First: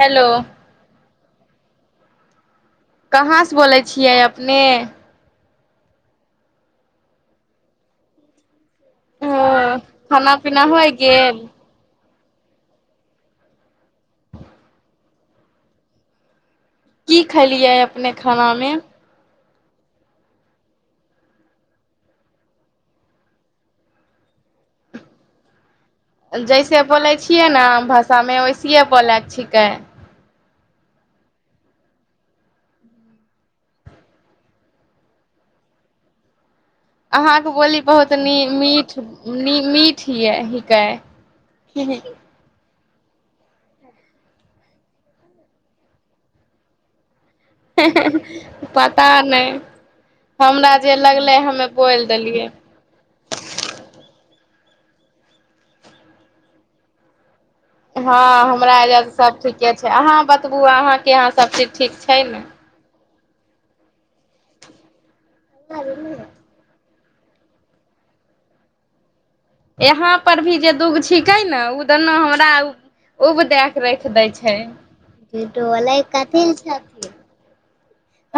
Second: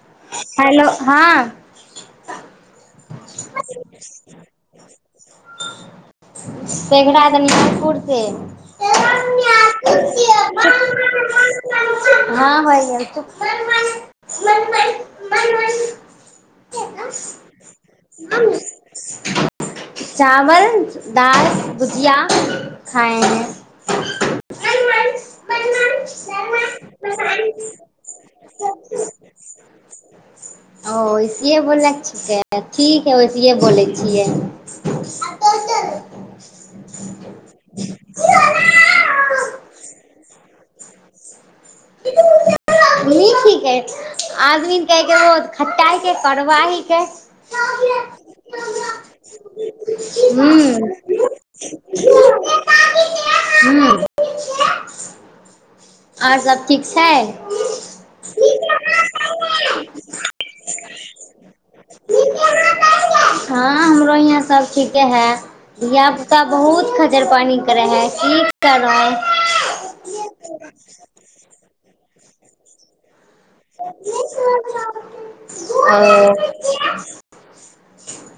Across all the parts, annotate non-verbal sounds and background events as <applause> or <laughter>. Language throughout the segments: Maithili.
हेलो हेलो हँं कहाँसँ बोलै छियै अपने सघड़ा झंझारपुर से ह खाना पीना होय गेल हँ भैया बन बन की खेलियै अपने खानामे चावल दाल भुजिया खाए ह जैसे बोलै छियै ने भाषा सममे वैसिए बोलै छिकै ओ वैसिे बोलै छिकै ठीक हइ वैसए बोलै छियै अहाँके बोली बहुत न मीठ मीठ य कए क <inaudible> नीक हिकै आदमी कहैके रो खट्टा हिके करबा हिकै हँ हँ ह पता नहि हूं हूं हमरा जे लगलै हमे बोलि देलियै आओर सभ ठीक छै हँ हमरा अजा सब ठीके छै अहाँ बतबू अहाँके यहाँ सबचीज ठीक छै ने हँ हमरो यहाँ सब ठीके है धिया पुता बहुतखट जर पानी करे हैं की कर रह यहाँ पर भी जे द दुख छिके ने उ दुनू हमरा उब दए के राख देै छै ओ कथी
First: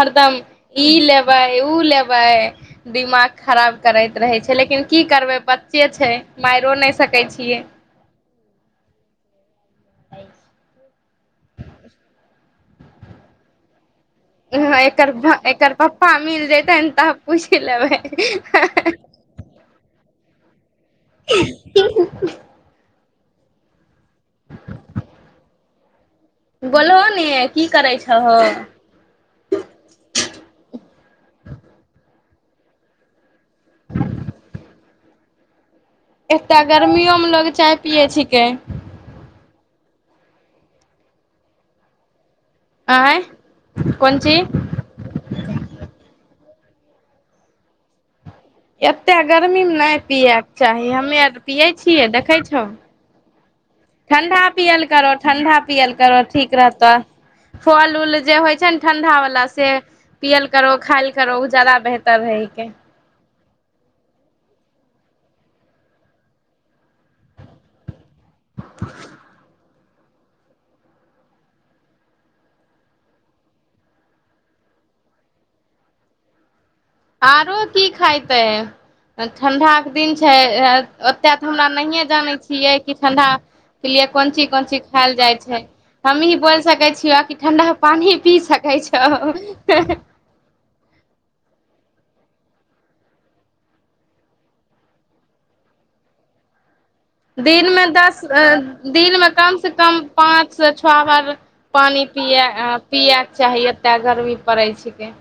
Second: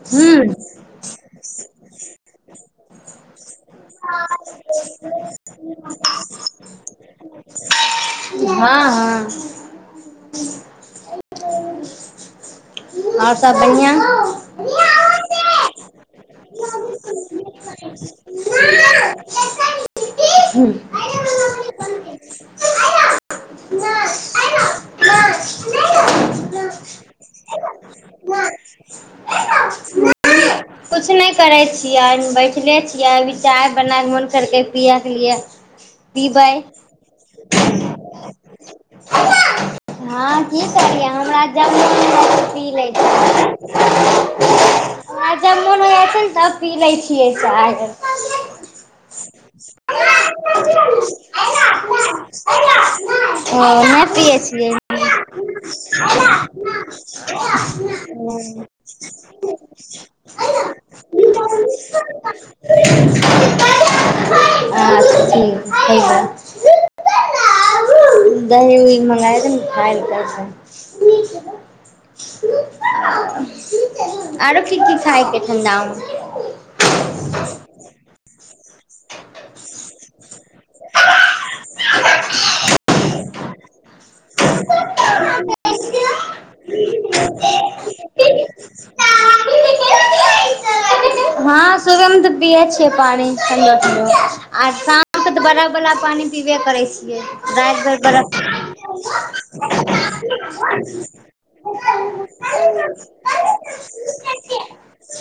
हरदम हूं ई लेबै ओ लेबै दिमाग खराब करैत रहै छै लेकिन की करबै प जे छै मारियओ नहि सकै छियै हँ हँ <unintelligible> आओर सभ बढ़िआँ एकर एकर पप्पा मिल जा तऽ ए त पूछ लबै हँ हह हू <inaudible> <unintelligible> बोलहो ने की करै छहो किछु नहि करै छियै बैठले छियै चाय बनाय के मन करके पिय पिय एकटा गर्मियोमे लोग चाय पियै छिकै हँ की कहलियै हमरा जब पी लिए आँय छिय कोन चीज आ जब मोन होया छै तब पी लै छियै चाय एतेक गर्मीमे नहि पियैके चाही हमे आर पियै छियै देखै छहो ठण्डा पियल करहो ठण्डा पियल करहो ओ ठीक रहतऽ फल उल जे होइ छै ने नहि ठंडा वाला से पियल करो खायल करो ओ ज्यादा पियए बेहतर रहै के छियै अच्छा ठीक दही उही मँगा लहिं आरो की की खाके ठणडा मे आरो की खायतै ठण्डाके दिन छै ओतेक तऽ हमरा नहिए जानै छियै कि ठडा क लिअ <inaudible> कोन चीज कोन चीज खायल जाइ छै हमी बोल सकै छिय कि ठंडा पानि पी सकै छ हँ सुबहमे तऽ पियए छियै पानि आर शामके तऽ बड़ा बलाा पानि पीबे करै छ दिनमे दस दिनमे कमसँ कम पाँचसँ छओ बरफ बार हँ पानि पियए पियैके चाही एतेक गर्मी पड़ै छिकै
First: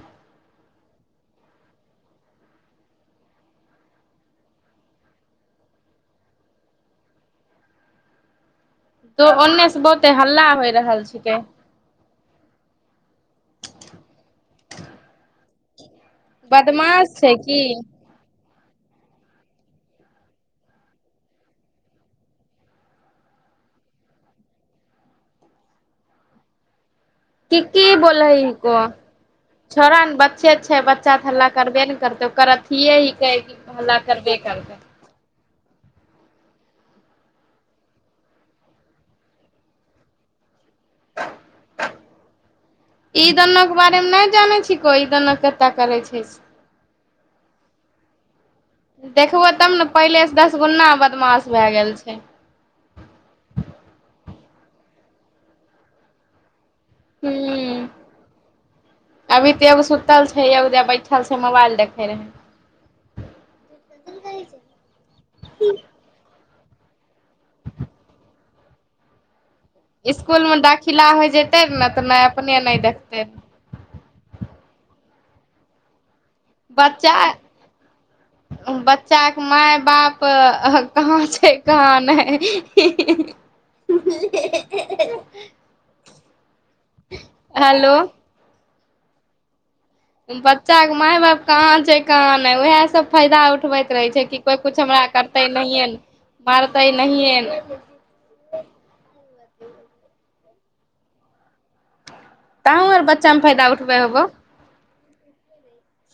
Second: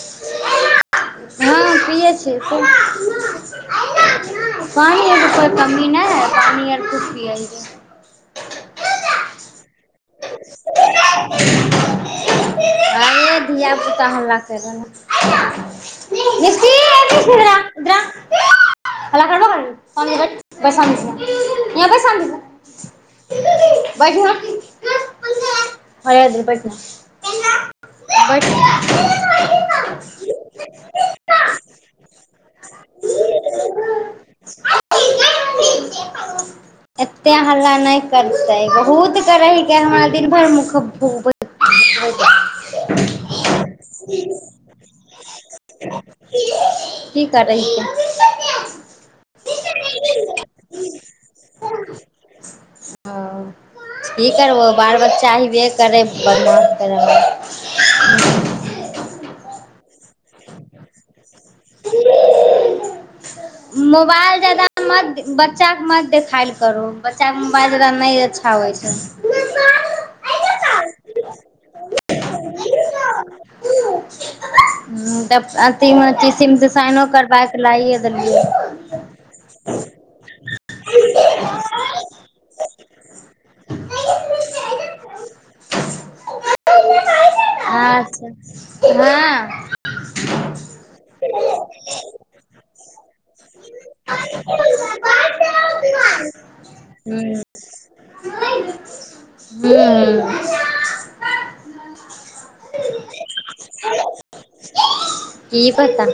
हँ पियै छियै पानि आरके कोइ कमी नहि हइ पानि तो ओन्ने से आर बहुते हल्ला होइ किछ रहल छिकै पियैै अ ये धियापुता हमरा करबै बदमाश छै की ऋषि करबैैैर बैठ <inaudible> की की बोल बैठ ह को छौड़ ने बच्चे अ छै बच्चा तऽ हल्ला करबे ने करतै ओकर अथिए हिके हल्ला करबे करतै एते हल्ला नहि करते बहुत करे ह के हमरा दिन भर ई दुनो के बारे मे नहि जानै छी कोई ठीक त छै से देखबो तब ने पहिले से दस गुना बदमाश भए गेल छै क करबहो बाल बच्चा हेबे करै प्र म हुँ अभी त बस बतल छै यऐ बैठल छै मोबाइल देखैत रहै मोबाइल जादा मत बच्चाके मत देखाय ल करू बच्चाके मोबाइल उ नहि अच्छा होइ छै इसकुल में दाखिला होय जते ने तऽ नहि अपने नहि देख ते तब अथीमे टीसीमे सँ साइनो बच्चा करबा कऽ लाइए देलियै बच्चाके माय बाप कहाँ छै कहाँ नहि हेलो अच्छा हँ बच्चाके माय बाप कहाँ छै कहाँ नहि उएहसभ फाायदा उठबैत रहै छै कि कोइ किछु हमरा हँ करतै नहिए ने मारतै नहिए हूँ ने तहूँ आर बच्चामे फायदा उठबै होबौ की पता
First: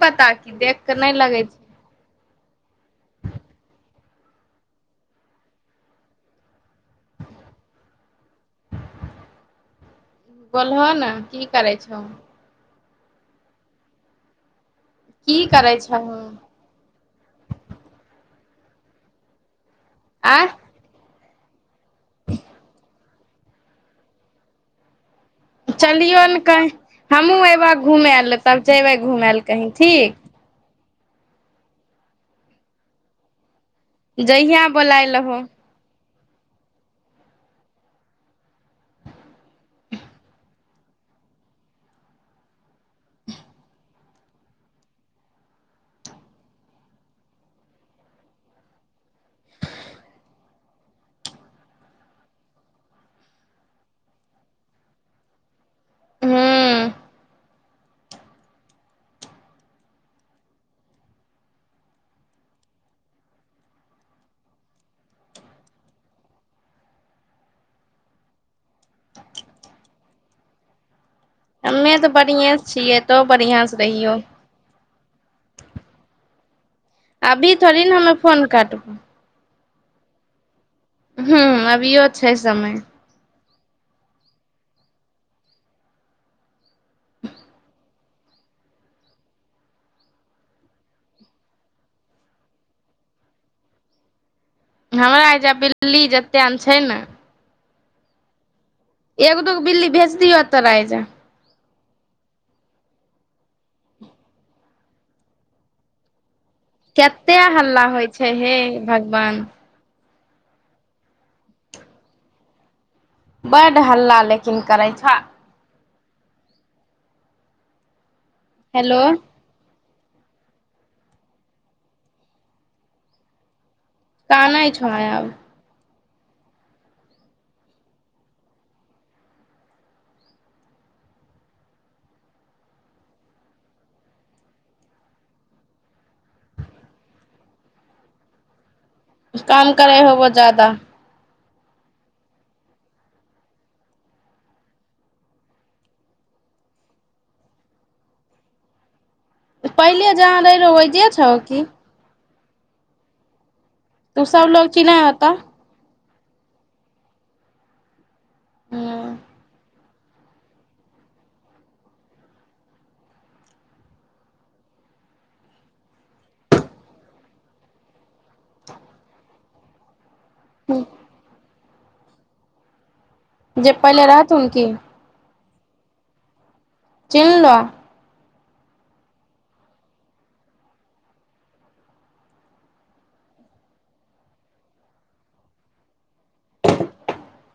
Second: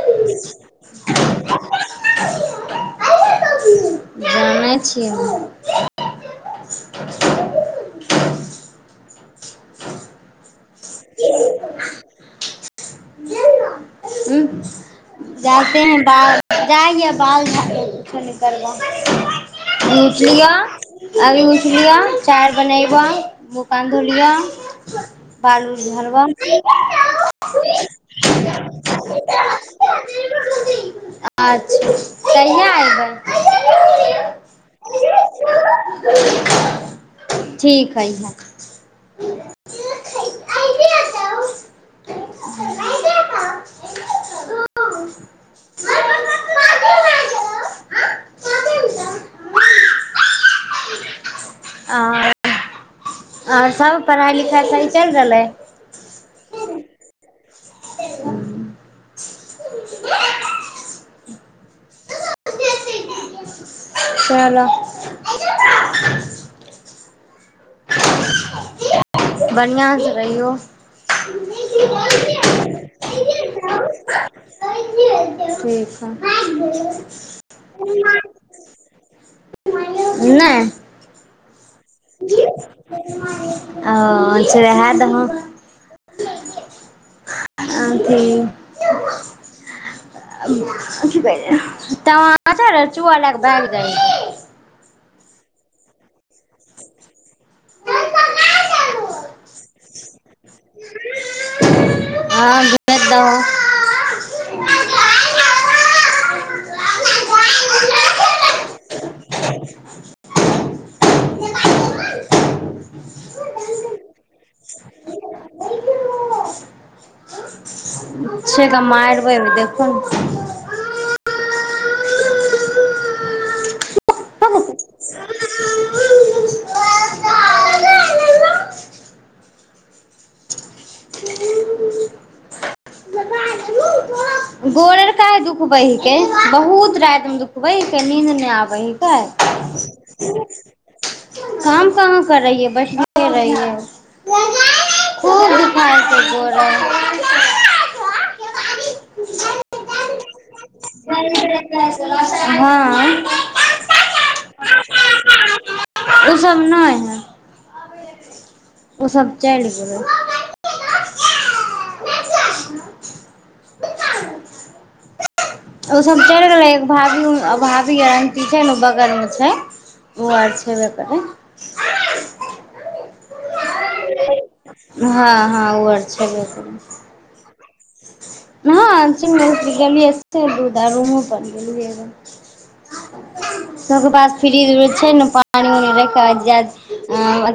की पता देख क नहि लगै छै आानै छियै हम बोलहो ने की करै छहो की करै जानते हैं छहो बाल जाएंगे बाल झारने करना <inaudible> उ आँय जिया आर <inaudible> पी चाय बनेैबऽ मुँह कान धो लिय चलियौ ने कहै हमहूँ अयबह घूम ले कते बेर घुमल कै की अच्छा कहियआ अयबै जहिया बोलाय लहो ठीक हइ इह आ आओर सब पढ़ाइ लिखाइ स ही चलि रहलै हूँ खयालह बढ़िआँसँ रहियौ हमे तऽ बढ़िएँसँ छियै तब बढ़िआँसँ रहियौ आ <inaudible> अभी थोड़ी ने हमे फोन काटब नहि हू हुँ भियओ छै समय अ जेहा य मन अथि- कहिय तचार चुआ ल क भ जाइ हमरा एहिजाँ बिल्ली जतेक ने छै ने ह एक दोगो बिल्ली भेज दियौ तऽज हँ भज दहो केतेक हल्ला होइ छै हे भगवान बड्ड हल्ला लेकिन करै छह छै गा हेलो आरबै दे <inaudible> हन <inaudible> तानय छौय आब ने गोड़ आर दुखबै हिके बहुत राति मे दुखबे हिके नीद नहि आबे हिके तंग करे होबो ज्यादा हमऽ हम कहाँ कर रहियै बैठले रहियै खूब दुखारसँ गोड़ै पहिले जहाँ रहे वैजहों छहो की हँ तूस उ लव ची नहि होत ओसभ नहि हइ ओ सबब चल ह <inaudible> ओसभ चलि गेलै एक भाभी भाभी रङक छै ने ओ बगलमे छै ओ आर छेबे करै जब पहिले रह त उ की हँ हँ ओ आओर छेबे करू चिलना <inaudible> हँ गेलियै आ रू गेलियै सभके पास फ्रीज उ्रज छै ने पानि राखथ लए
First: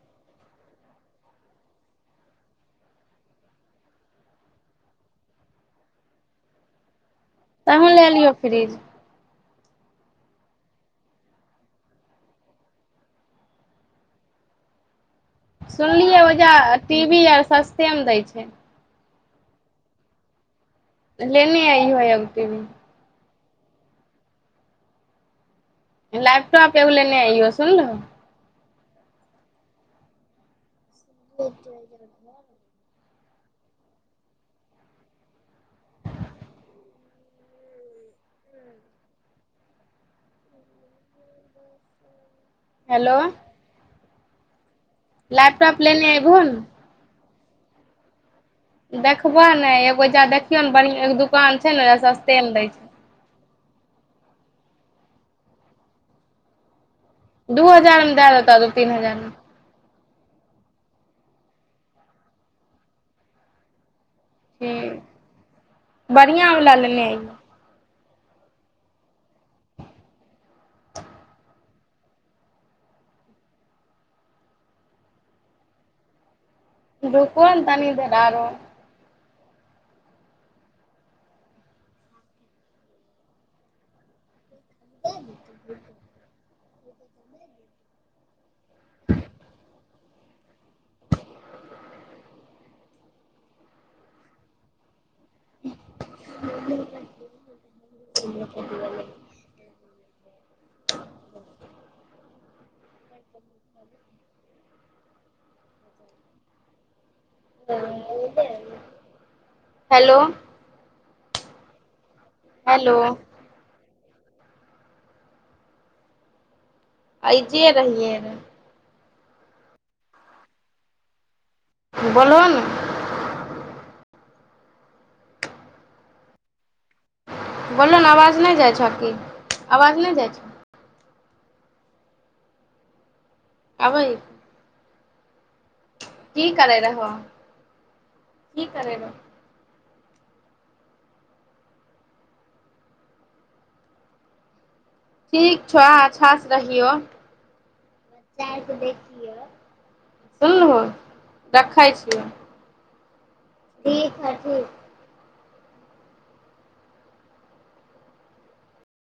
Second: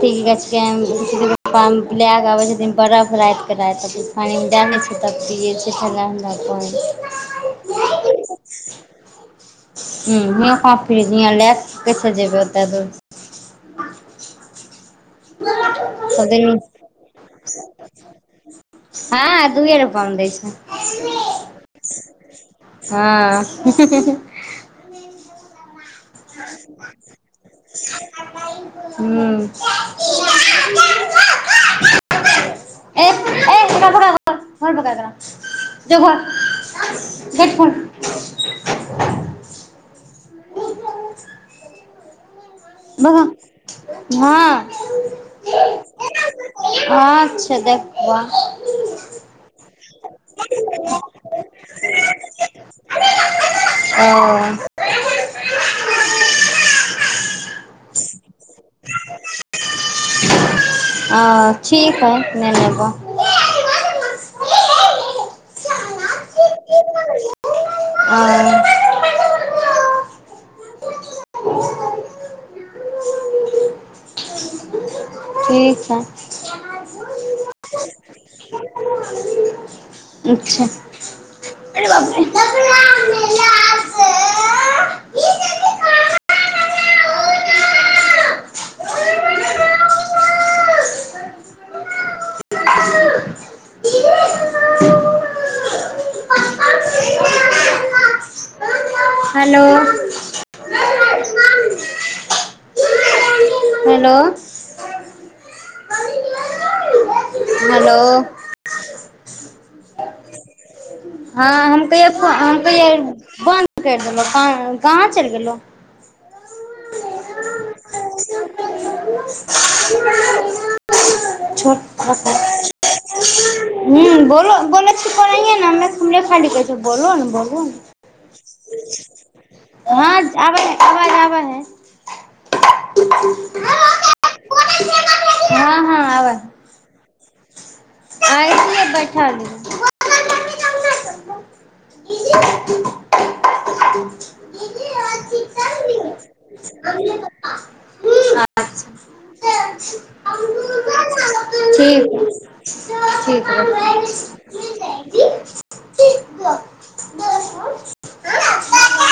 कऽ आबै छथिन बरफ राात कऽ रा पानमे जा नहि छै तब फ जेखनारा कोइ <inaudible> तहूँ लए लियौ फ्रिज हुँ हँ क फ लै कसे जेब ओतऽ दूर सुनलियै सब ओजाँ दिन टी वी आर सस्तेमे दै छै हँ दूए रूपा मे दै छै लेने आइ होय अगे भी हँ लैपटॉप एग ले ने यो सुनलहो ह्म त र ब ज हेडफोन <unintelligible> हेलो बगा हँ लैपटॉप लेने ए घन सधैपआ देखबह ने एगो जााँ देखियौ ने बढ़िआँ एगो दोकान छै ने ओ सस्तेमे दै छै ओ दू हजार मे दए देता तू तीन हजार मे ओ ठीक हइ ननेेबो ठीक बढ़िआँवला लेने अै आ <unintelligible> ठीक छैै रुक ने तनी देर आरो अच्छा अे ब <unintelligible> हेलो <unintelligible> <unintelligible> हेलो हँ हेलो त <unintelligible> हँ हम कहहिय हेलो तऽ बन्द करि देलहुँ गाँ चलि गेलहु अऐजे रहिये ने <unintelligible> छोट ह बोलहो ने बोल बो छी कोए नेरा घुमे खालटी कहै छै बोू बोलहो ने आवाज नहि जाइ छौ की आवाज नहि हँ आाज जाइ छौ आवाज है अबै हँ की करै रह आइलै बैठा ली <unintelligible> ठीक छौ अच्छासँ रहियौ बच्चा आरके देखियै सुनलहो ठीक ठीक ठीक है ठीक है।